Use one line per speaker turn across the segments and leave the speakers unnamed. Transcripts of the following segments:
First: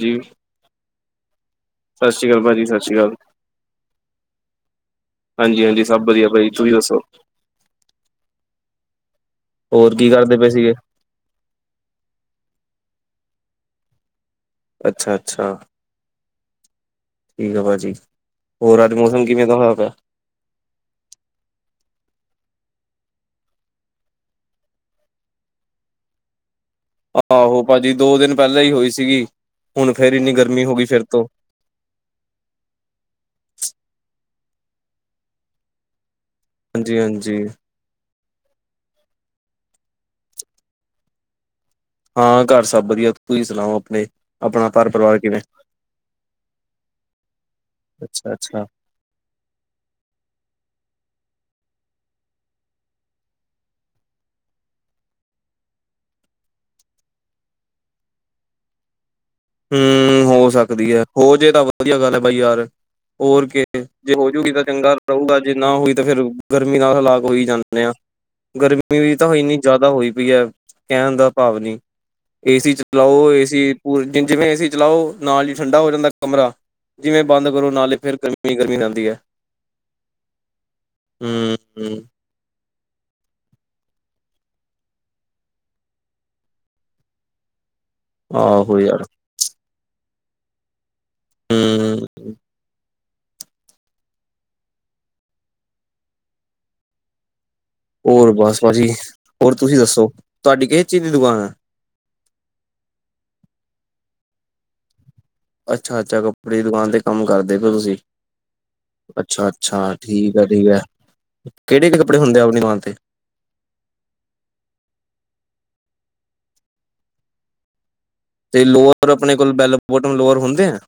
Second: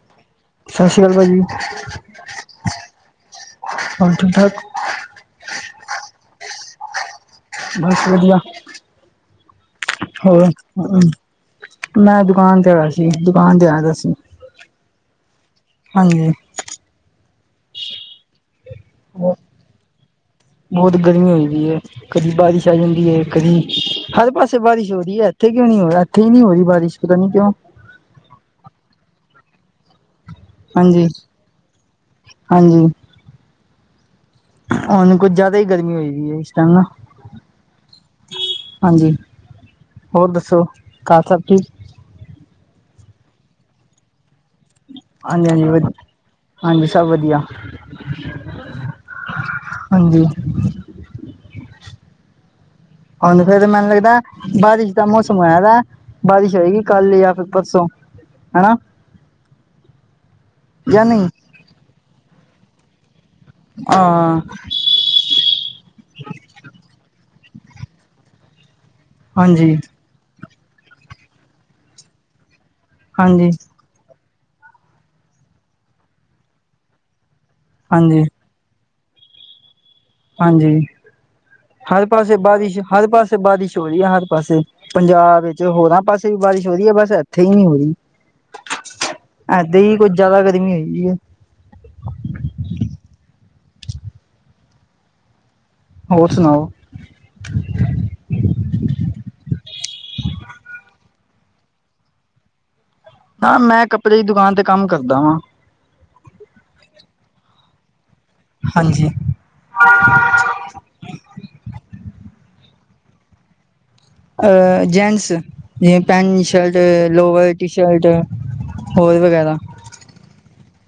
ਜੀ
ਸਤਿ ਸ਼੍ਰੀ ਅਕਾਲ ਭਾ ਜੀ
ਸਤਿ੍ਰੀ ਅਕ ਭਾਜੀ ਸਤਿ੍ਰੀ ਅਾਲ
ਹਣ ਠ ਕ [unintelligible]
ਹਾਂਜੀ ਹਾਂਜੀ ਸਭ ਵਧੀਆ ਭਾਜੀ ਤੁਸੀਂ ਦੱਸੋ
ਬਹੁਸ ਵਧੀਆ
ਹੋਰ ਕੀ ਕਰਦੇ ਪਏ ਸੀਗੇ
ਹੋਰਮ ਮੈਂ ਦੁਕਾਨ ਤੇ ਆਇਆ ਸੀ ਦੁਕਾਨ ਤੇ ਆਇਆ ਸੀ
ਅੱਛਾ ਅੱਛਾ
ਹਾਂਜੀ
ਠੀਕ ਆ ਭਾਜੀ ਹੋਰ ਅੱਜ ਮੌਸਮ ਕਿਵੇਂ ਦਾ ਹੋਇਆਇਿਆ।
ਬਹੁਤ ਗਰਮੀ ਹੋਦੀ ਹੈ। ਕਦੀ ਬਾਰਿਸ਼ ਆ ਜਾਂਦੀ ਹੈ ਕਦੀ ਹਰ ਪਾਸੇ ਬਾਰਿਸ਼ ਹੋ ਰਹੀ ਹੈ। ਇਥੇ ਕਿਉਂ ਨਹੀ ਹੋ ਰਿ ਇੱਥੇ ਹੀ ਨਹੀਂ ਹੋ ਰਹੀ ਬਾਰਿਸ਼। ਪਤਾ ਨੀ ਕਿਉਂ
ਆਹੋ ਪਾਜੀ ਦੋ ਦਿਨ ਪਹਿਲਾਂ ਹੀ ਹੋਈ ਸੀਗੀ ਹੁਣ ਫੇਰ ਇੰਨੀ ਗਰਮੀ ਹੋ ਗਈ ਫਿਰ
ਹਾਂਜੀ-
ਤੋਂ
ਹਾਂਜੀ। ਹੋਣ ਕੁਝ ਜਿਆਦਾ ਹੀ ਗਰਮੀ ਹੋਈ ਦੀ ਏ।
ਹਾਂਜੀ- ਹਾਂਜੀ।
ਹਾਂਜੀ। ਹੋਰ ਦੱਸੋ ਘਰ ਸਭ ਠੀਕ।
ਹਾਂ ਘਰ ਸਭ ਵਧੀਆ ਤੁਸੀ ਸੁਣਾਓ ਆਪਣੇ। ਆਪਣਾ ਪਰ ਪਰਿਵਾਰ ਕਿਵੇਂ
ਹਾਂਜੀ ਹਾਂਜੀ ਵ ਹਾਂਜੀ ਸਭ ਵਧੀਆ
ਅੱਛਾ -ਅੱਛਾ।
ਹਾਂਜੀ। ਹੁਣ ਫਿਰ ਮੈਨੂੰ ਲੱਗਦਾ ਬਾਰਿਸ਼ ਦਾ ਮੌਸਮ ਹੋਇਆਾ ਦੇ ਬਾਰਿਸ਼ ਹੋਏਗੀ ਕੱਲ ਯਾ ਫਿਰ ਪਰਸੋਂ ਹੈਨਾ।
ਹਮ ਹੋ ਸਕਦੀ ਹੈ ਹੋ ਜੇ ਤਾਂ ਵਧੀਆ ਗੱਲ ਹੈ ਬਾਈ ਯਾਰ ਹੋਰ ਜੇ
ਹਾਂ
ਹੋਜੂਗੀ ਤਾਂ ਚੰਗਾ। ਹੋਉਗ ਜੇ ਨਾ ਹੋਈ ਤਾਂ ਫੇਰ ਗਰਮੀ ਨਾਲ ਹਲਾਕ ਹੋਈ ਜਾਂਦੇ ਆ ਗਰਮੀ ਮੀ ਤਾਂ ਇੰਨੀ
ਹਾਂਜੀ
ਜਾਦਾ ਹੋਈ ਪਈ ਹੈ ਕਹਿਣ ਦਾ ਭਾਵਨੀ ਏਸੀ ਚ ਚਲਾਓ ਏ
ਹਾਂਜੀ
ਸੀ ਪੂਰੇ ਦਿਨ ਜਿਵੇਂ ਏਸੀ ਚਲਾਓ ਨਾਲ ਏ ਠੰਡਾ ਹੋ ਜਾਂਦਾ ਕਮਰਾ। ਜਿਵੇਂ ਬੰਦ ਕਰੋ ਨਾਲੇ ਫਿਰ
ਹਾਂਜੀ
ਗਰਮੀ ਗਰਮੀ ਰਿਹਦੀ ਐ।
ਹਾਂਜੀ। ਹਰ ਪਾਸੇ ਬਾਰਿਸ਼ -ਹਰ ਪਾਸੇ ਬਾਰਿਸ਼ ਹੋ ਰਹੀ ਹੈ ਹਰ ਪਾਸੇ। ਪੰਜਾਬ ਵਿੱਚ ਹੋਰਾਂ ਪਾਸੇ ਵੀ ਬਾਰਿਸ਼ ਹੋ ਰਹੀ ਏ ਬਸ ਇੱਥੇ ਹੀ ਨਹੀਂ ਹੋ ਰਹੀ।
ਆਹੋ ਯਾਰ।
ਐਦ ਹੀ ਕੁੱਝ ਜਿਆਦਾ ਗਰਮੀ ਹੋਈਗੀਏ
ਹਮ।
ਹੋਰ ਸੁਣਾਓ।
ਹੋਰ ਬਸ ਬਸ ਜੀ ਹੋਰ ਤੁਸੀਂ ਦੱਸੋ ਤੁਹਾਡੀ ਕਿਹ ਚੀਜ਼ ਦੀ ਦੁਕਾਨ ਹੈ।
ਨਾ ਮੈਂ ਕੱਪੜੇ ਦੀ ਦੁਕਾਨ ਤੇ ਕੰਮ ਕਰਦਾ ਵਾਂ।
ਅੱਛਾ ਅੱਛਾ ਕੱਪੜੇ ਦੀ ਦੁਕਾਨ ਤੇ ਕੰਮ ਕਰਦੇ ਹੋ ਤੁਸੀਂ।
ਹਾਂਜੀ
ਅੱਛਾ ਅੱਛਾ ਠੀਕ ਹੈ ਠੀਕ ਹੈ ਕਿਹੜੇ ਕਿਹੜੇ ਕੱਪੜੇ ਹੁੰਦੇ ਆ ਆਪਣੀ ਦੁਕਾਨ ਤੇ।
ਅ ਜੈਂਟਸ ਤੇ pant shirt lower T shirt.
ਤੇ ਲੋਅਰ
ਹੋਰ
ਆਪਣੇ ਕੋਲ
ਵਗੈਰਾ
ਬੈਲ ਬੋਟਮ ਲੋਅਰ ਹੁੰਦੇ ਆ।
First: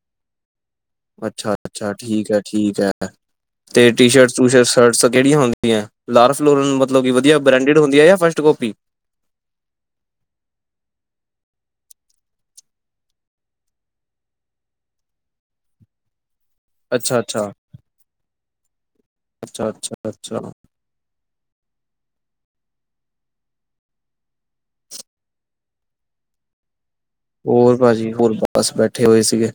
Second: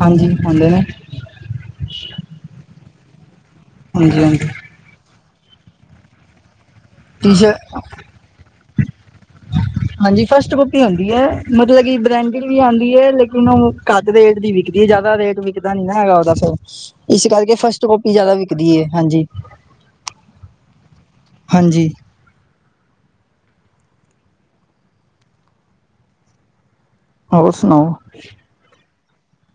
ਹਾਂਜੀ ਹੁੰਦੇ ਨੇ।
ਅੱਛਾ ਅੱਛਾ ਠੀਕ ਹੈ ਠੀਕ ਹੈ ਤੇ ਟੀ
ਹਾਂਜੀ
ਸ਼ਰਟ
ਹਾਂਜੀ
ਟੂ ਸ਼ਰਟ। ਸ਼ਰਟਸ ਕਿਹੜੀਆਂ ਹੁੰਦੀਆਂ ਲਾਰ ਫਲੋਰਨ ਮਤਲਬ ਕਿ
ਟੀ
ਵਧੀਆ
ਸ਼ਰ
ਬ੍ਰੈਂਡਡ ਹੁੰਦੀ ਹੈ ਜਾਂ ਫਸਟ ਕੋਪੀ। [inaudible]
ਹਾਂਜੀ ਫਸਟ ਕਾਪੀ ਹੁੰਦੀ ਹੈ ਮਤਲਬ ਕਿ ਬ੍ਰੈਂਡਡ ਵੀ ਆਉਂਦੀ ਹੈ ਲੇਕਿਨ ਉਹ ਕਾ। ਰੇਟ ਦੀ ਵਿਕਦੀ ਜ਼ਿਆਦਾ ਰੇਟ ਵਿਕਦਾ ਨੀ ਨਾ ਹੈਗਾ ਉਹਦਾ ਸ। ਇਸ
ਅੱਛਾ-ਅੱਛਾ,
ਕਰਕੇ ਫਸਟ ਕਾਪੀ ਜ਼ਿਆਦਾ ਵਿਕਦੀ ਹੈ ਹਾਂਜੀ।
ਅੱਛਾ-ਅੱਛਾ-ਅੱਛਾ
ਹਾਂਜੀ।
ਹੋਰ ਭਾਜੀ ਹੋਰ ਬਸ ਬੈਠੇ ਹੋਏ ਸੀਗੇ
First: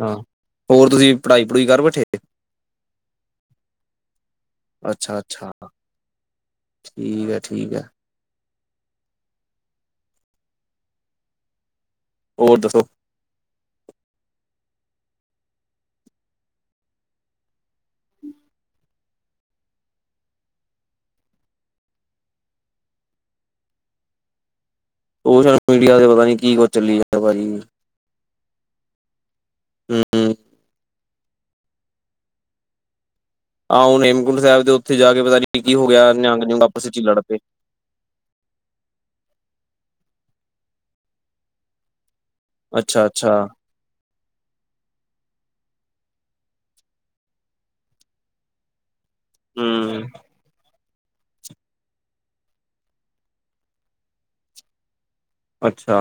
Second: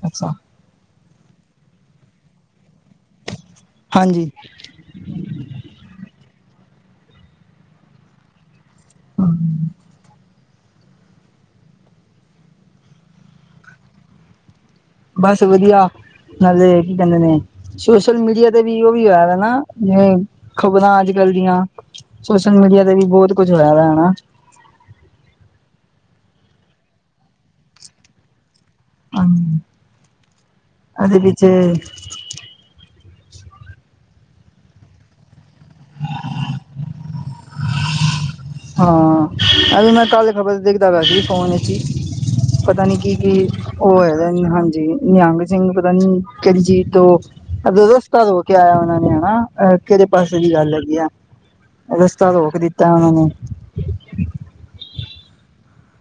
ਹਾਂ।
ਅੱਛਾ
ਹੋਰ ਤੁਸੀਂ ਪੜ੍ਹਾਈ ਪੜੂਈ ਕਰ ਬੈਠੇ।
ਹਾਂਜੀ।
ਅੱਛਾ ਅੱਛਾ ਠੀਕ ਹੈ ਠੀਕ ਹੈ।
ਹਮ। [unintelligible]
ਹੋਰ ਦੱਸੋ।
ਬਸ ਵਧੀਆ ਨਾਲੇ ਕੀ ਕਹਿੰਦੇ ਨੇ। ਸੋਸ਼ਲ ਮੀਡੀਆ ਤੇ ਵੀ ਉਹ ਵੀ ਹੋਇਆ ਵ ਨਾ ਜਿਵੇਂ ਖ਼ਬਰਾਂ ਅੱਜ ਕੱਲ ਦੀਆਂ। ਸੋਸ਼ਲ ਮੀਡੀਆ ਤੇ ਵੀ ਬਹੁਤ ਕੁਝ ਹੋਇਆ ਵ ਹਨਾ।
ਸੋਸ਼ਲ ਮੀਡੀਆ ਤੇ ਪਤਾ ਨੀ ਕੀ ਕੁਛ ਚੱਲੀ ਜਾਂਦਾ ਭਾਜੀ। ਹਮਮ।
ਅਦੇ ਵਿੱਚ ਵਿੱਚ
ਆਹੋ ਹੇਮਕੁੰਡ ਸਾਹਿਬ ਦੇ ਉੱਥੇ ਜਾ ਕੇ ਪਤਾ ਨੀ ਕੀ ਹੋ ਗਿਆ ਨਿਹੰਗ ਆਪਸ ਚ ਹੀ ਲੜ ਪਏ,
ਹ [inaudible] ਹਾਂ ਅ ਮੈਂ ਕੱਲ ਖਬਰ ਤੇ ਦੇਖਦਾ ਗ ਸੀ ਫੋਨ ਵਿੱਚ ਹੀ। ਪਤਾ ਨੀ ਕੀ
ਅੱਛਾ-ਅੱਛਾ
ਕੀ ਉਹ ਹੈ ਹਾਂਜੀ ਨਿਹੰਗ ਸਿੰਘ ਪਤਾ ਨੀ ਕਿਹੜੀ ਚੀਜ ਤੋਂ, ਅੱ ਦਸਤਦ ਕਿਆਣਾ ਨੇ, [unintelligible] ਨਾ
ਹੂੰ
ਕਿਹੜੇ ਪਾਸੇ ਦੀ ਗੱਲ ਹੈਗੀ ਆ ਰਸਤਾ ਰੋਕ ਦਿੱਤਾ ਉਹਨਾਂ ਨੇ, [unintelligible] [inaudible]
ਅੱਛਾ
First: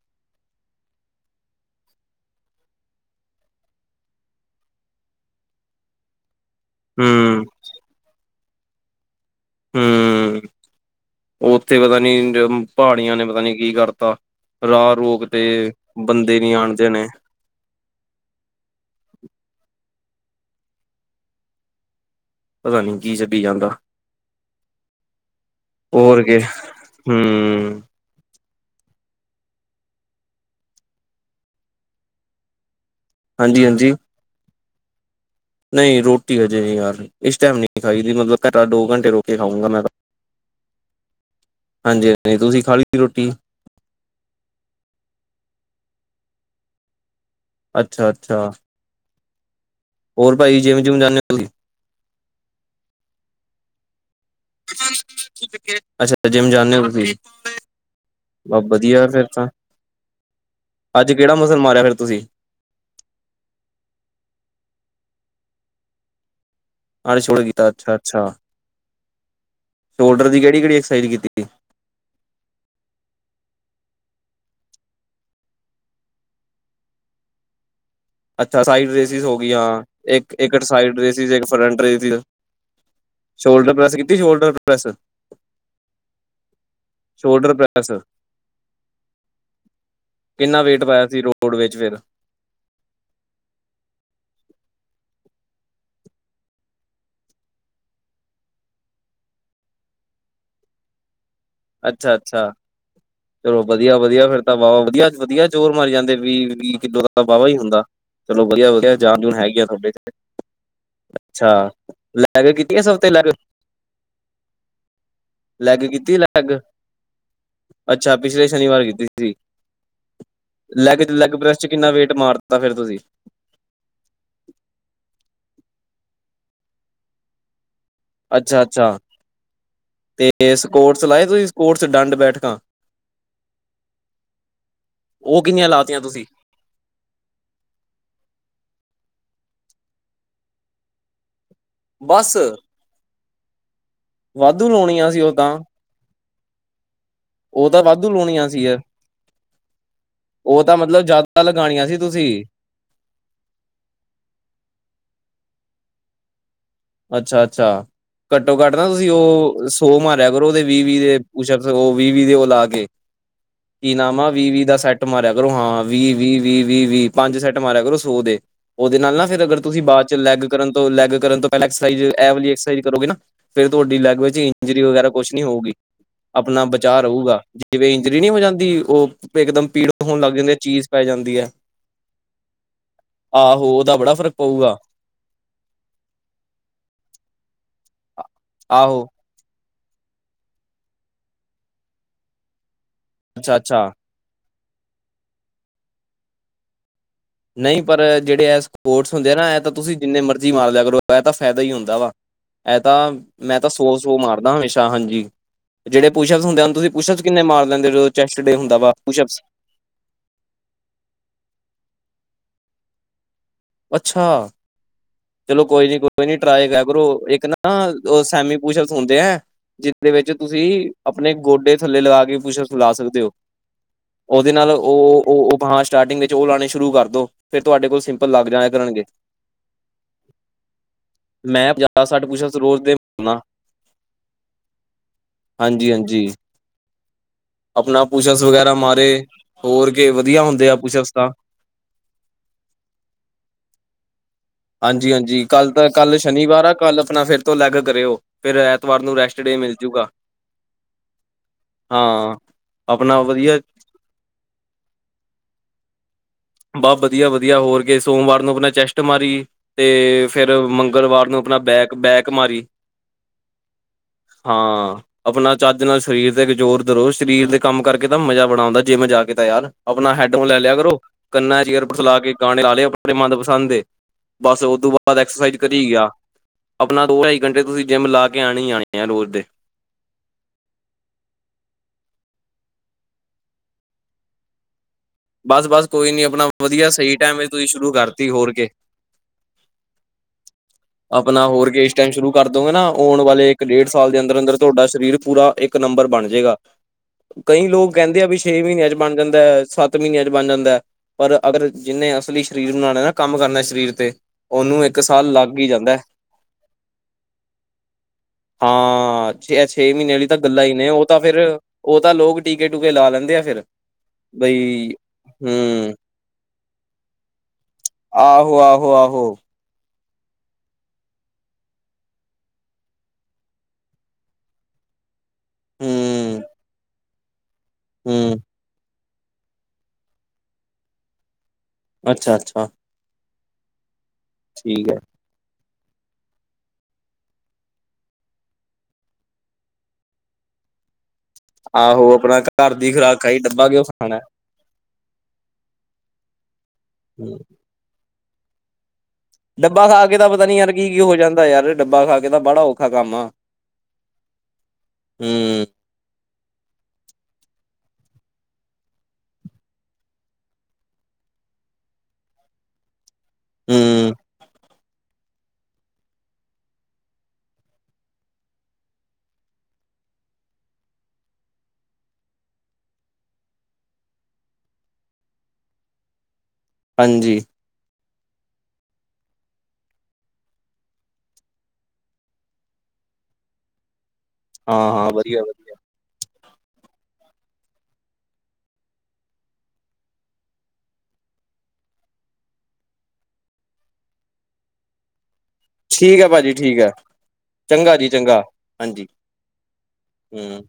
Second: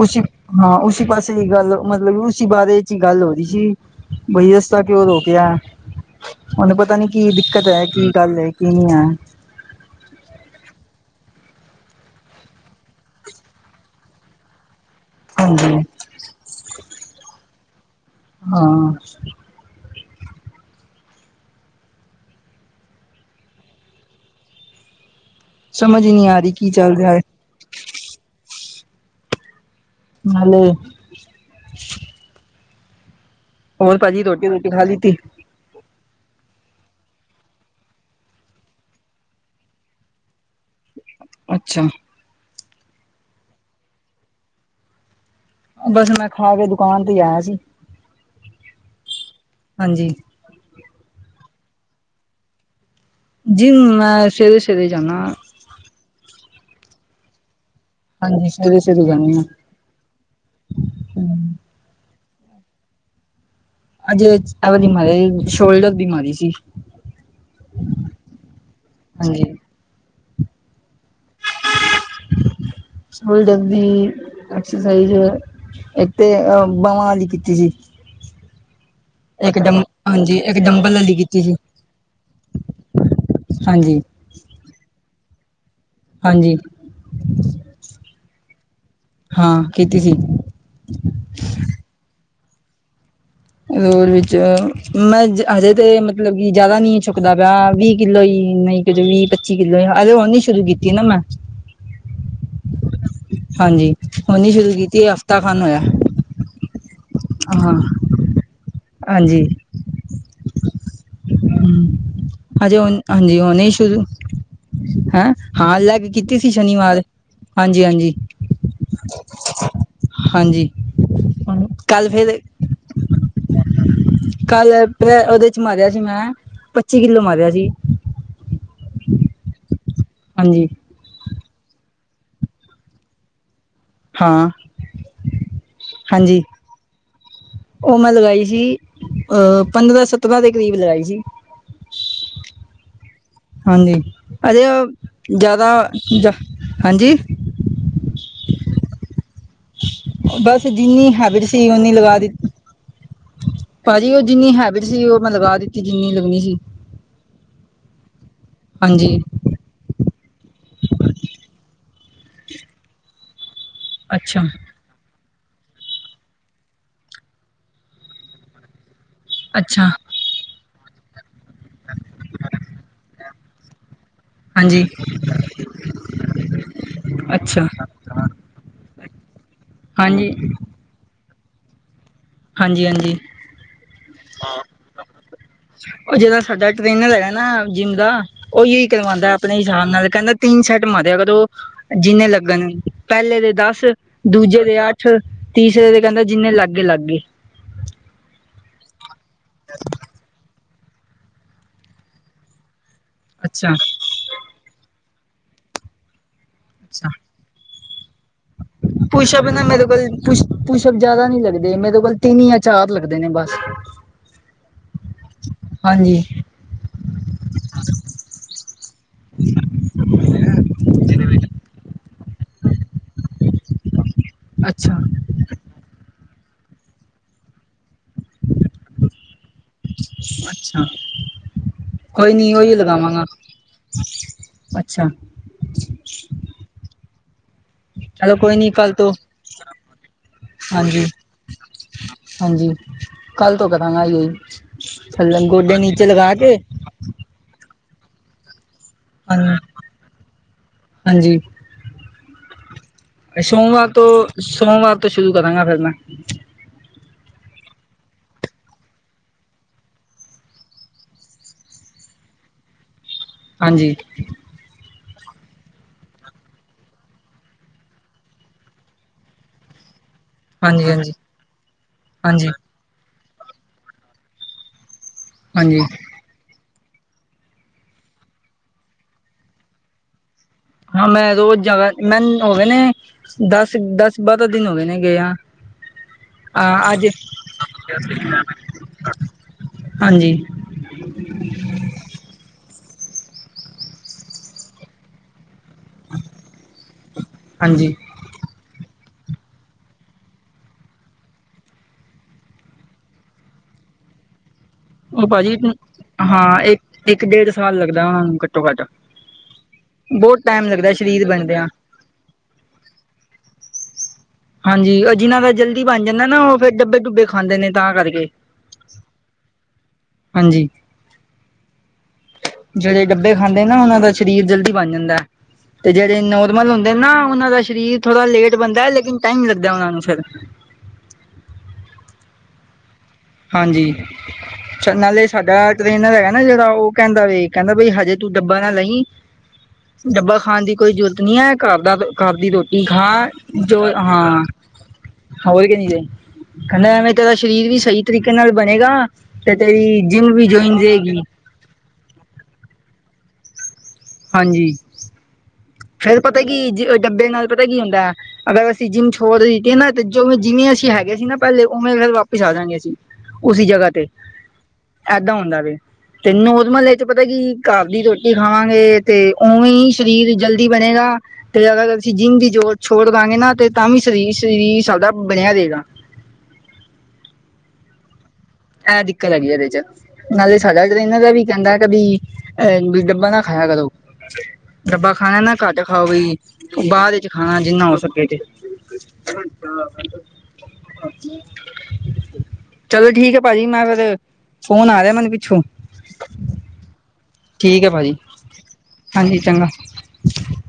ਉਸ ਹਾਂ ਉਸਸੀ ਪਾਸੇ ਦੀ ਗੱਲ ਮਤਲਬ ਉਸ ਬਾਰੇ ਚ ਹੀ ਗੱਲ ਹੋ ਰਹੀ ਸੀ। ਬਈ ਰਸਤਾ ਕਿਓਂ ਰੋਕਿਆ। ਉਹਨੂੰ ਪਤਾ ਨੀ ਕੀ
ਹੂੰ
ਦਿੱਕਤ ਹੈ, ਕੀ ਗੱਲ ਹੈ ਕੀ ਨੀ ਹੈ।
ਹਮ ਉੱਥੇ ਪਤਾ ਨੀ ਪਹਾੜੀਆਂ ਨੇ ਪਤਾ ਨੀ ਕੀ ਕਰਤਾ ਰਾਹ ਰੂ ਕਿਤੇ
ਹਾਂਜੀ
ਬੰਦੇ ਨੀ ਆਣ ਜਾਣੇ।
ਹਾਂ
ਪਤਾ ਨੀ ਕੀ ਚੱਲੀ ਜਾਂਦਾ
ਸਮਝ ਹੀ
ਹੋਰ
ਨਹੀਂ
ਕਿ
ਆ ਰਹੀ ਕੀ ਚੱਲ ਰਿਹਾ ਹੈ
ਹਮ
ਨਾਲ਼ੇ
ਹਾਂਜੀ-ਹਾਂਜੀ।
ਹੋਰ ਭਾਜੀ ਰੋਟੀ ਰੋਟੀ ਖਾ ਲਤੀ
ਨਹੀਂ ਰੋਟੀ ਹਜੇ ਨਹੀਂ ਯਾਰ ਇਸ ਟਾਈਮ ਨਹੀਂ ਖਾਈ ਦੀ ਮਤਲਬ ਘਟਾ ਦੋ ਘੰਟੇ ਰੋ ਕੇ ਖਾਊਂਗਾ ਮੈਂ।
ਅੱਛਾ
ਹਾਂਜੀ ਹਾਂਜੀ, ਤੁਸੀਂ ਖਾ ਲਈ ਰੋਟੀ
ਬਸ ਮੈਂ ਖਾ ਕੇ ਦੁਕਾਨ ਤੇ ਆਇਆ ਸੀ।
ਅੱਛਾ ਅੱਛਾ,
ਹਾਂਜੀ,
ਰ ਭਾਜੀ ਜਿੰਮ ਜੁੰਮ ਜਾਂਦੇ
ਜਿੰਮ ਮੈਂ ਸਵੇਰੇ ਸਵੇਰੇ ਹੀ ਜਾਦਾ
ਅੱਛਾ ਜਿਮ ਜਾਂਦੇ ਹੋ ਤੁਸੀਂ
ਹਾਂਜੀ
ਬ
ਸਵੇਰੇ-ਸਵੇਰੇ
ਵਧੀਆ ਫੇਿਰ
ਜਾਂਦੀ
ਤਾਂ। ਅੱਜ ਕਿਹੜਾ
ਹਾਂ।
ਮਸਲ ਮਾਰਿਆ ਫਿਰ ਤੁਸੀਂ
ਅਜੇ ਐਵੇ ਨ ਮਾਰਿਆ ਸ਼ੋਲਡਰ ਦੀ ਮਾਰੀ ਸੀ।
ਅੜ ਛੜੇ ਗ ਕੀਤਾ, ਅੱਛਾ ਅੱਛਾ,
ਹਾਂਜੀ,
ਸ਼ੋਲਡਰ ਦੀ ਕਿਹੜੀ-ਕਿਹੜੀ ਐਕਸਰਸਾਈਜ਼ ਕੀਤੀ ਏ।
ਸ਼ੋਲਡਰ ਦੀ‌ ਐਕਸਰਸਾਈਜ਼- ਇੱਕ ਤੇ ਅਹ ਬਾਵਾਂ ਵਾਲੀ ਕੀਤੀ ਸੀ।
ਅੱਛਾ ਸਾਈਡ ਰੇਸਿਸ ਹੋ ਗਈ
ਇੱਕ
ਹਾਂ,
ਡੰ ਹਾਂਜੀ
ਇੱਕ
ਡੰਬਲ
ਸਾਈਡ
ਵਾਲੀ
ਰੇਸਿਸ
ਕੀਤੀ
ਇੱਕ
ਸੀ
ਫਰੰਟ ਰੇਸਿਸ। ਸ਼ੋਲਡਰ ਪ੍ਰੈਸ
ਹਾਂਜੀ।
ਕੀਤੀ, ਸ਼ੋਲਡਰ ਪ੍ਰੈਸ।
ਹਾਂਜੀ।
ਸ਼ੋਲਡਰ ਪ੍ਰੈੱਸ
ਹਾਂ ਕੀਤੀ ਸੀ।
ਕਿੰਨਾ ਵੇਟ ਪਾਇਆ ਸੀ ਰੋਡ ਵਿੱਚ ਫੇਰ
ਵਿੱਚ ਮੈਂ ਹਜੇ ਤੇ ਮਤਲਬ ਕਿ ਜਿਆਦਾ ਨੀ ਚੁੱਕਦਾ ਪਿਆ ਵੀਹ ਕਿੱਲੋ ਹੀ ਨਹੀਂ ਵੀਹ-ਪੱਚੀ ਕਿੱਲੋ ਆ ਅਜੇ ਉਹ ਹੀ ਹੁਣ ਸ਼ੁਰੂ ਕੀਤੀ ਨਾ ਮੈਂ
ਅੱਛਾ-ਅੱਛਾ, ਚਲੋ
ਹਾਂਜੀ
ਵਧੀਆ-ਵਧੀਆ
ਹੁਣ
ਫੇਿਰ
ਨੀ
ਤਾਂ
ਸ਼ੁਰੂ
ਵਾਹਵਾ
ਕੀਤੀ ਹਫ਼ਤਾ
ਵਧੀਆ-ਵਧੀਆ
ਖਾਨ
ਜੋਰ
ਹੋਇਆ
ਮਾਰੀ ਜਾਂਦੇ। ਵੀ ਵੀਹ ਕਿੱਲੋ ਦਾ ਵਾਹਵਾ ਹੀ
ਹਾਂ।
ਹੁੰਦਾ ਚਲੋ, ਵਧੀਆ-ਵਧੀਆ ਜਾਨ ਜੂਣ
ਹਾਂਜੀ
ਹੈਗੀ ਆ ਤੁਹਾਡੇ ਇਥੇ।
ਹਜੇ
ਇਸ
ਉਹ
ਹਫ਼ਤੇ ਲੈਗ
ਹਾਂਜੀ ਹੁਣੇ ਹੀਂ ਸ਼ੁਰੂ ਹੈਂ
ਲੈਗ
ਹਾਂ
ਕੀਤੀ
ਸੀ
ਲੈਗ
ਸ਼ਨੀਵਾਰ ਹਾਂਜੀ ਹਾਂਜੀ
ਅੱਛਾ ਪਿਛਲੇ ਸ਼ਨੀਵਾਰ ਕੀਤੀ ਸੀ।
ਹਾਂਜੀ
ਲੈਗ ਚ ਲੈਗ ਪ੍ਰੈਸ ਚ ਕਿੰਨਾ
ਕੱਲ
ਵੇਟ ਮਾਰ
ਫੇਰ
ਦਿੱਤਾ, ਫਿਰ ਤੁਸੀਂ
ਕੱਲ ਪ ਉਹਦੇ ਚ ਮਾਰਿਆ ਸੀ ਮੈਂ ਪੱਚੀ ਕਿੱਲੋ ਮਾਰਿਆ ਸੀ।
ਅੱਛਾ-ਅੱਛਾ, ਤੇ
ਹਾਂਜੀ
ਸਕੋਟਸ ਲਾਏ ਤੁਸੀਂ ਸਕੋਟਸ ਡੰਡ ਬੈਠਕਾ ਉਹ ਕਿੰਨੀਆਂ ਲਾਤੀਆਂ ਤੁਸੀਂ
ਹਾਂ-ਹਾਂਜੀ। ਉਹ ਮੈਂ ਲਗਾਈ ਸੀ ਅਹ ਪੰਦਰਾ-ਸਤਰਾਂ ਦੇ ਕਰੀਬ‌ ਲਗਾਈ ਸੀ।
ਬਸ।
ਹਾਂਜੀ ਅਜੇ
ਵਾਧੂ ਲਾਉਣੀਆਂ ਸੀ
ਉਹ
ਤਾਂ
ਜ਼ਿਆਦਾ ਹਾਂਜੀ
ਉਹ ਤਾਂ ਵਾਧੂ ਲਾਣੀਆਂ ਸੀ ਯਾ
ਬਸ ਜਿੰਨੀ
ਜ਼ਿਆਦਾ
ਹੈਬਿਟ ਸੀ
ਲਗਾਣੀਆਂ
ਓਨੀ ਲਗਾ
ਤੁਸੀਂ
ਦਿੱ ਪਾਜੀ ਉਹ ਜਿੰਨੀ ਹੈਬਿਟ ਸੀ ਉਹ ਮੈਂ ਲਗਾ ਦਿੱਤੀ ਜਿੰਨੀ ਲੱਗਣੀ ਸੀ।
ਅੱਛਾ-ਅੱਛਾ ਘੱਟੋ-ਘੱਟ ਨਾ ਤੁਸੀਂ
ਹਾਂਜੀ
ਉਹ ਸੌ ਮਾਰਿਆ ਕਰੋ ਉਹਦੇ ਵੀਹ-ਵੀਹ ਦੇ ਉਹ ਵੀਹ-ਵੀਹ ਦੇ ਉਹ ਲਾ ਕੇ ਕੀ ਨਾਮ ਆ
ਅੱਛਾ
ਵੀ-ਵੀ ਦਾ ਸੈੱਟ ਸੈਟ ਮਾਰਿਆ ਕਰੋ ਹਾਂ ਵੀਹ-ਵੀਹ-ਵੀਹ-ਵੀਹ-ਵੀਹ ਪੰਜ ਸੈੱਟ ਮਾਰਿਆ ਕਰੋ ਸੌ ਦੇ ਉਹਦੇ ਨਾਲ ਨਾ ਫਿਰ ਅਗਰ ਤੁਸੀਂ
ਅੱਛਾ
ਬਾਦ ਚ ਲੈੱਗ ਕਰਨ ਤੋਂ- ਲੈਗ ਕਰਨ ਤੋਂ ਐਕਸਾਇਜ ਇਹ ਵਾਲੀ ਐਕਸਾਈਜ਼ ਕਰੋਗੇ ਨਾ ਫਿਰ ਤੁਹਾਡੀ ਲੈੱਗ ਵਿੱਚ ਇੰਜਰੀ
ਹਾਂਜੀ
ਵਗੈਰਾ ਕੁਛ ਨੀ ਹੋਊਗੀ ਆਪਣਾ ਬਚਾਅ ਰਹੂਗਾ
ਅੱਛਾ
ਜਿਵੇਂ ਰੀ ਨਹੀਂ ਓ ਇੱਕ ਉਹ ਇਕਦਮ ਪੀੜ ਹੋਣ
ਹਾਂਜੀ
ਲੱਗ ਜਾਂਦੀ ਚੀਜ਼ ਪੈ ਜਾਂਦੀ ਹੈ।
ਹਾਂਜੀ ਹਾਂਜੀ
ਆਹੋ ਉਹਦਾ ਬੜਾ ਫ਼ਰਕ ਪਊਗਾ।
ਉਹ ਜਿਹੜਾ ਸਾਡਾ ਟ੍ਰੇਨਰ ਹੈਗਾ ਨਾ ਜਿੰਮ ਦਾ ਉਇਓ ਹੀ
ਆਹੋ
ਕਰਵਾਉਦਾ। ਆਪਣੇ ਹਿਸਾਬ ਨਾਲ ਕਹਿੰਦਾ ਤਿੰਨ ਸੈੱਟ ਮਾਰਿਆ ਉਹ ਜਿੰਨੇ ਲੱਗਣ ਪਹਿਲੇ ਦੇ
ਅੱਛਾ-ਅੱਛਾ
ਦਸ ਦੂਜੇ ਦੇ ਅੱਠ ਤੀਸਰੇ ਦੇ ਕਹਿੰਦਾ ਜਿੰਨੇ ਲੱਗ ਗਏ ਲੱਗ ਗਏ।
ਨਹੀਂ ਪਰ ਜਿਹੜੇ ਇਹ ਸਪੋਟਸ ਹੁੰਦੇ ਆ ਨਾ ਇਹ ਤਾਂ ਤੁਸੀਂ ਜਿੰਨੇ ਮਰਜ਼ੀ ਮਾਰ ਲਯਾ ਕਰੋ। ਇਹ ਤਾਂ ਫਾਇਦਾ ਹੀ ਹੁੰਦਾ ਵਾ ਇਹ ਤਾਂ ਮੈਂ ਤਾਂ
ਅੱਛਾ
ਸੋ-ਸੋ ਮਾਰਦਾ ਹਮੇਸ਼ਾ ਹਾਂਜੀ। ਜਿਹੜੇ ਪੂਸ਼ਪਸ ਹੁੰਦੇ ਹੈ ਤੁਸੀਂ
ਅੱਛਾ
ਪੂਸ਼ਅਪਸ ਕਿੰਨੇ ਮਾਰ ਲੈਂਦੇ ਐ ਜਦੋ ਚੈਸਟ ਡੇ ਹੁੰਦਾ ਵਾ ਪੂਸ਼ਪਸ-
ਪੁਸ਼ਅਪ ਨਾ ਮੇਰੇ ਕੋਲ ਪੁਸ਼ਪ ਜਿਆਦਾ ਨੀ ਲੱਗਦੇ ਮੇਰੇ ਕੋਲ ਤਿੰਨ ਯਾਂ ਚਾਰ ਲੱਗਦੇ ਨੇ ਬਸ
ਅੱਛਾ! ਚਲੋ ਕੋਈ
ਹਾਂਜੀ
ਨੀ-ਕੋਈ ਨੀ ਟਰਾਈ ਕਰ ਲੋ ਇੱਕ ਨਾ ਸੈਮੀ ਪੁਸ਼ਪਸ ਹੁੰਦੇ ਆ। ਜਿਦੇ ਵਿੱਚ ਤੁਸੀਂ ਆਪਣੇ ਗੋਡੇ ਥੱਲੇ ਲਗਾ ਕੇ ਪੁਸ਼ਪ ਲਗਾ ਸਕਦੇ ਹੋ। ਉਹਦੇ ਨਾਲ
ਅੱਛਾ
ਉਹ ਹਾਂ ਸਟਾਰਟਿੰਗ ਵਿੱਚ ਉਹ ਲਾਉਣੇ ਸ਼ੁਰੂ ਕਰ ਦੋ ਫੇਿਰ ਤੁਹਾਡੇ ਕੋਲ ਸਿੰਪਲ ਲੱਗ ਜਾਇਆ ਕਰਨਗੇ।
ਅੱਛਾ।
ਮੈਂ ਪੰਜਾਹ ਸੱਠ
ਕੋਈ ਨੀ
ਪੁਸ਼ਅਪਸ
ਉਇਓ
ਰੋਜ਼ ਦੇ
ਲਗਾਵਾਂਗਾ
ਮਾਰਨਾ
ਅੱਛਾ।
ਹਾਂਜੀ-ਹਾਂਜੀ। ਆਪਣਾ
ਚਲੋ
ਪੁੂਸ਼ਪ
ਕੋਈ ਨੀ
ਵਗੈਰਾ
ਕੱਲ
ਮਾਰੇ
ਤੋਂ
ਹੋਰ ਕੇ ਵਧੀਆ ਹੁੰਦੇ ਆ
ਹਾਂਜੀ
ਪੁਸ਼ਪਸ ਤਾਂ
ਹਾਂਜੀ, ਕੱਲ੍ਹ ਤੋਂ ਕਰਾਂਗਾ ਆ ਜੀ।
ਹਾਂਜੀ ਹਾਂਜੀ ਕੱਲ ਤਾਂ ਕੱਲ ਸ਼ਨੀਵਾਰ ਆ ਕੱਲ ਆਪਣਾ ਫਿਰ ਤੋਂ ਅਲੱਗ ਕਰਿਓ। ਫਿਰ ਐਤਵਾਰ ਨੂੰ ਰੈਸਟ ਡੇ
ਹਾਂ
ਮਿਲਜੂਗਾ,
ਹਾਂਜੀ
ਹਾਂ। ਆਪਣਾ
ਮੈ
ਵਧੀਆ
ਸੋਮਵਾਰ ਤੋਂ, ਸੋਮਵਾਰ ਤੋਂ ਸ਼ੁਰੂ ਕਰਾਂਗਾ ਫੇਰ ਮੈਂ।
ਬਹੁ ਵਧੀਆ ਵਧੀਆ ਹੋਰ ਗਏ ਸੋਮਵਾਰ ਨੂੰ ਆਪਣਾ ਚੈਸਟ ਮਾਰੀ ਤੇ, ਫਿਰ ਮੰਗਲਵਾਰ ਨੂੰ ਆਪਣਾ ਬੈਕ ਪੇਕ ਮਾਰੀ।
ਹਾਂਜੀ।
ਹਾਂ। ਆਪਣਾ ਚੱਜ ਨਾਲ ਸਰੀਰ ਤੇ ਇੱਕ ਜ਼ੋਰ ਦਰੋ ਸਰੀਰ ਦੇ ਕੰਮ ਕਰਕੇ ਤਾਂ ਮਜ਼ਾ ਬੜਾ ਆਉਂਦਾ, ਜਿੰਮ ਜਾ ਕੇ ਤਾਂ ਯਾਰ। ਆਪਣਾ ਹੈਡਫੋਨ ਲੈ ਲਿਆ
ਹਾਂਜੀ
ਕਰੋ,
ਹਾਂਜੀ
ਕੰਨਾਂ 'ਚ' ਏਅਰਬਡਸ ਲਾਕੇ
ਹਾਂਜੀ
ਗਾਣੇ ਲਾ ਲਾਲੇ ਆਪੇ ਮਦਪਸੰਦ ਦੇ, ਬਸ ਉਹ ਤੋਂ ਬਾਅਦ ਐਕਸਰਸਾਈਜ਼
ਹਾਂਜੀ
ਕਰੀ ਗਿਆ। ਆਪਣਾ ਦੋ ਢਾਈ ਘੰਟੇ ਤੁਸੀਂ ਜਿੰਮ ਲਾ ਕੇ ਆਣੀ ਹੀ ਆਣੀ ਆ ਰੋਜ਼ ਦੇ।
ਹਾਂ ਮੈਂ ਰੋਜ਼ ਜਾ ਮੈਂ ਹੋ ਗਏ ਨੇ, ਦਸ ਦਸ ਬਾਰਾਂ ਦਿਨ ਹੋ ਗਏ ਨੇ ਗਏ ਆਂ।
ਬਸ ਬਸ ਕੋਈ ਨੀ ਆਪਣਾ ਵਧੀਆ ਸਹੀ ਟਾਈਮ ਤੁਸੀਂ ਸ਼ੁਰੂ ਕਰਤੀ ਹੋਰ ਕੇ।
ਹਾਂਜੀ।
[unintelligible] ਆਪਣਾ ਹੋਰ ਕੇ ਇਸ ਟਾਈਮ ਸ਼ੁਰੂ ਕਰ ਦੋਂਗੇ ਨਾ, ਆਉਣ ਵਾਲੇ ਇੱਕ ਡੇਢ ਸਾਲ ਦੇ ਅੰਦਰ ਅੰਦਰ ਤੁਹਾਡਾ ਸਰੀਰ ਪੂਰਾ ਇੱਕ ਇੱਕ ਨੰਬਰ ਬਣ ਜੇਗਾ, ਕਈਂ ਲੋਕ
ਹਾਂਜੀ
ਕਹਿੰਦੇ ਆ ਵੀ ਛੇ ਮਹੀਨਿਆਂ ਚ ਬਣ ਜਾਂਦੈ, ਸੱਤ ਮਹੀਨਿਆਂ ਚ ਬਣ ਜਾਂਦੈ। ਪਰ ਅਗਰ ਜਿਹਨੇ ਅਸਲੀ ਸਰੀਰ ਬਣਾਣੈ ਨਾ, ਕੰਮ ਕਰਨਾ ਸਰੀਰ ਤੇ, ਉਹਨੂੰ
ਉਹ
ਸਾਲ
ਭਾਜੀ
ਲੱਗ ਹੀ ਜਾਂਦਾ
ਹਾਂ, ਇੱਕ- ਇੱਕ ਡੇਢ ਸਾਲ ਲੱਗਦਾ ਉਹਨਾਂ ਨੂੰ ਘੱਟੋ ਘੱਟ।
ਛੇ-ਛੇ ਮਹੀਨੇ ਵਾਲੀ ਤਾਂ
ਬਹੁਤ
ਗੱਲਾਂ
ਟਾਈਮ
ਹੀ ਨੇ,
ਲੱਗਦਾ
ਉਹ ਤਾਂ
ਸਰੀਰ
ਫਿਰ
ਬਣਦਿਆਂ
ਉਹ ਤਾਂ ਲੋਕ ਟੀਕੇ ਟੂਕੇ ਲਾ ਲੈਂਦੇ ਆ ਫਿਰ, ਬਈ।
ਜਿਨਾ ਦਾ ਜਲਦੀ
ਹਮ
ਬਣ ਜਾਂਦੈ ਨਾ, ਉਹ ਫਿਰ ਡੱਬੇ ਡੁੱਬੇ ਖਾਂਦੇ ਨੇ, ਤਾਂ ਕਰਕੇ।
ਆਹੋ-ਆਹੋ-ਆਹੋ।
ਹਾਂਜੀ। ਜਿਹੜੇ ਡੱਬੇ ਖਾਂਦੇ ਨਾ ਉਹਨਾਂ ਦਾ ਸਰੀਰ ਜਲਦੀ ਬਣ ਜਾਂਦੈ। ਤੇ ਜਿਹੜੇ
ਹੂੰ
ਨੋਰਮਲ ਹੁੰਦੇਨ ਨਾ, ਉਹਨਾਂ ਦਾ ਸਰੀਰ ਥੋੜ੍ਹਾ
ਹੂੰ
ਲੇ ਬੰਦਾ ਲੇਕਿਨ ਟਾਈਮ ਲੱਗਦਾ ਉਹਨਾ ਨੂੰ ਫਿਰ।
ਅੱਛਾ-ਅੱਛਾ।
ਹਾਂਜੀ, ਅੱਛਾ
ਹੈ
ਨਾਲੇ ਸਾਡਾ ਟ੍ਰਰੇਨਰ ਹੈਗਾ ਨਾ ਜਿਹੜਾ ਉਹ ਕਹਿੰਦਾ ਵੇ ਕਹਿੰਦਾ ਬਈ ਹਜੇ ਤੂੰ ਡੱਬਾ ਨਾ ਲਈਂ ਡੱਬਾ ਖਾਨ ਦੀ ਕੋਈ ਜ਼ਰੂਰਤ ਨਹੀਂ ਐਂ ਘਰ ਦਾ
ਆਹੋ
ਘਰ
ਆਪਣਾ
ਦੀ ਰੋਟੀ
ਖੁਰਾਕ
ਖਾ,
ਖਾਈ ਡੱਬਾ ਕਿਉਂ
ਜੋ
ਖਾਣਾ
ਹਾਂ ਹੋਰ ਕਿ ਨਹੀਂ ਰ, ਕਹਿੰਦਾ ਐਵੇਂ ਤੇਰਾ ਸ਼ਰੀਰ ਵੀ ਸਹੀ ਤਰੀਕੇ ਨਾਲ ਬਣੇਗਾ। ਤੇ
ਡੱਬਾ
ਤੇਰੀ
ਖਾ ਕੇ ਤਾਂ
ਜਿੰਮ
ਪਤਾ
ਵੀ
ਨੀ ਯਾਰ
ਜੁਆਇਨ
ਕੀ-ਕੀ ਹੋ
ਰਹੇਗੀ
ਜਾਂਦਾ ਯਾਰ, ਡੱਬਾ ਖਾ ਕੇ ਤਾਂ ਬੜਾ ਔਖਾ ਕੰਮ ਆ।
ਹਾਂਜੀ।
ਹਮ।
ਫਿਰ ਪਤਾ ਕੀ, ਡੱਬੇ ਨਾਲ ਪਤਾ ਕੀ ਹੁੰਦੈ? ਅਗਰ ਅਸੀਂ ਜਿੰਮ ਛੋੜ ਦਿੱਤੀ ਨਾ, ਤੇ ਜਿਂਵੇਂ-ਜਿਵੇਂ ਅਸੀਂ ਹੈਗੇ ਸੀ ਨਾ ਪਹਿਲੇ ਉਵੇਂ ਫੇਰ ਵਾਪਿਸ ਆ ਜਾਂਗੇ ਅਸੀਂ। ਉਸੀ ਜਗ੍ਹਾ ਤੇ,
ਹੂੰ
ਏਦਾਂ ਹੁੰਦਾ ਵੇ। ਤੇ ਨੋਰਮਲ ਏਚ ਪਤਾ ਕੀ, ਘਰ ਦੀ ਰੋਟੀ ਖਾਵਾਂਗੇ ਤੇ, ਉਵੇਂਈ ਸਰੀਰ ਜ ਕੀ ਬਣੇਗਾ ਤੇ ਅਗਰ ਅਸੀਂ ਜਿੰਮ ਦੀ ਜੋੜ ਛੋੜ ਦਾਂਗੇ ਨਾ, ਤੇ ਤਾਂ ਵੀ ਸਰੀ- ਸਰੀਰ ਸਾਡਾ ਬਣਿਆ ਰਏਗਾ।
ਹਾਂਜੀ।
ਐ ਦਿੱਕਤ ਹੈਗੀ ਇਹਦੇ ਚ। ਨਾਲੇ ਸਾਡਾ ਟ੍ਰੇਨਰ ਇਹਨਾਂ ਦਾ ਵੀ ਕਹਿੰਦਾ ਕਿ ਬ ਅਹ ਡੱਬਾ ਨਾ ਖਾਇਆ ਕਰੋ।
ਹਾਂ ਹਾਂ
ਡੱਬਾ ਖਾਣਾ
ਵਧੀਆ
ਨਾ
ਵਧੀਆ
ਘੱਟ ਖਾਓ ਵੀ। ਬਾਅਦ ਵਿੱਚ ਖਾਣਾ, ਜਿੰਨਾ ਹੋ ਸਕੇ ਤੇ। ਚਲੋ ਠੀਕ ਅ ਭਾਜੀ ਮੈਂ ਫਿਰ, ਫੋਨ ਆ ਰਿਹਾ ਮੈਨੂੰ ਪਿੱਛੋਂ।
ਠੀਕ ਹੈ ਭਾਜੀ ਠੀਕ ਹੈ,
ਠੀਕ ਹੈ
ਚੰਗਾ ਜੀ
ਭਾਜੀ
ਚੰਗਾ, ਹਾਂਜੀ ਹੂ।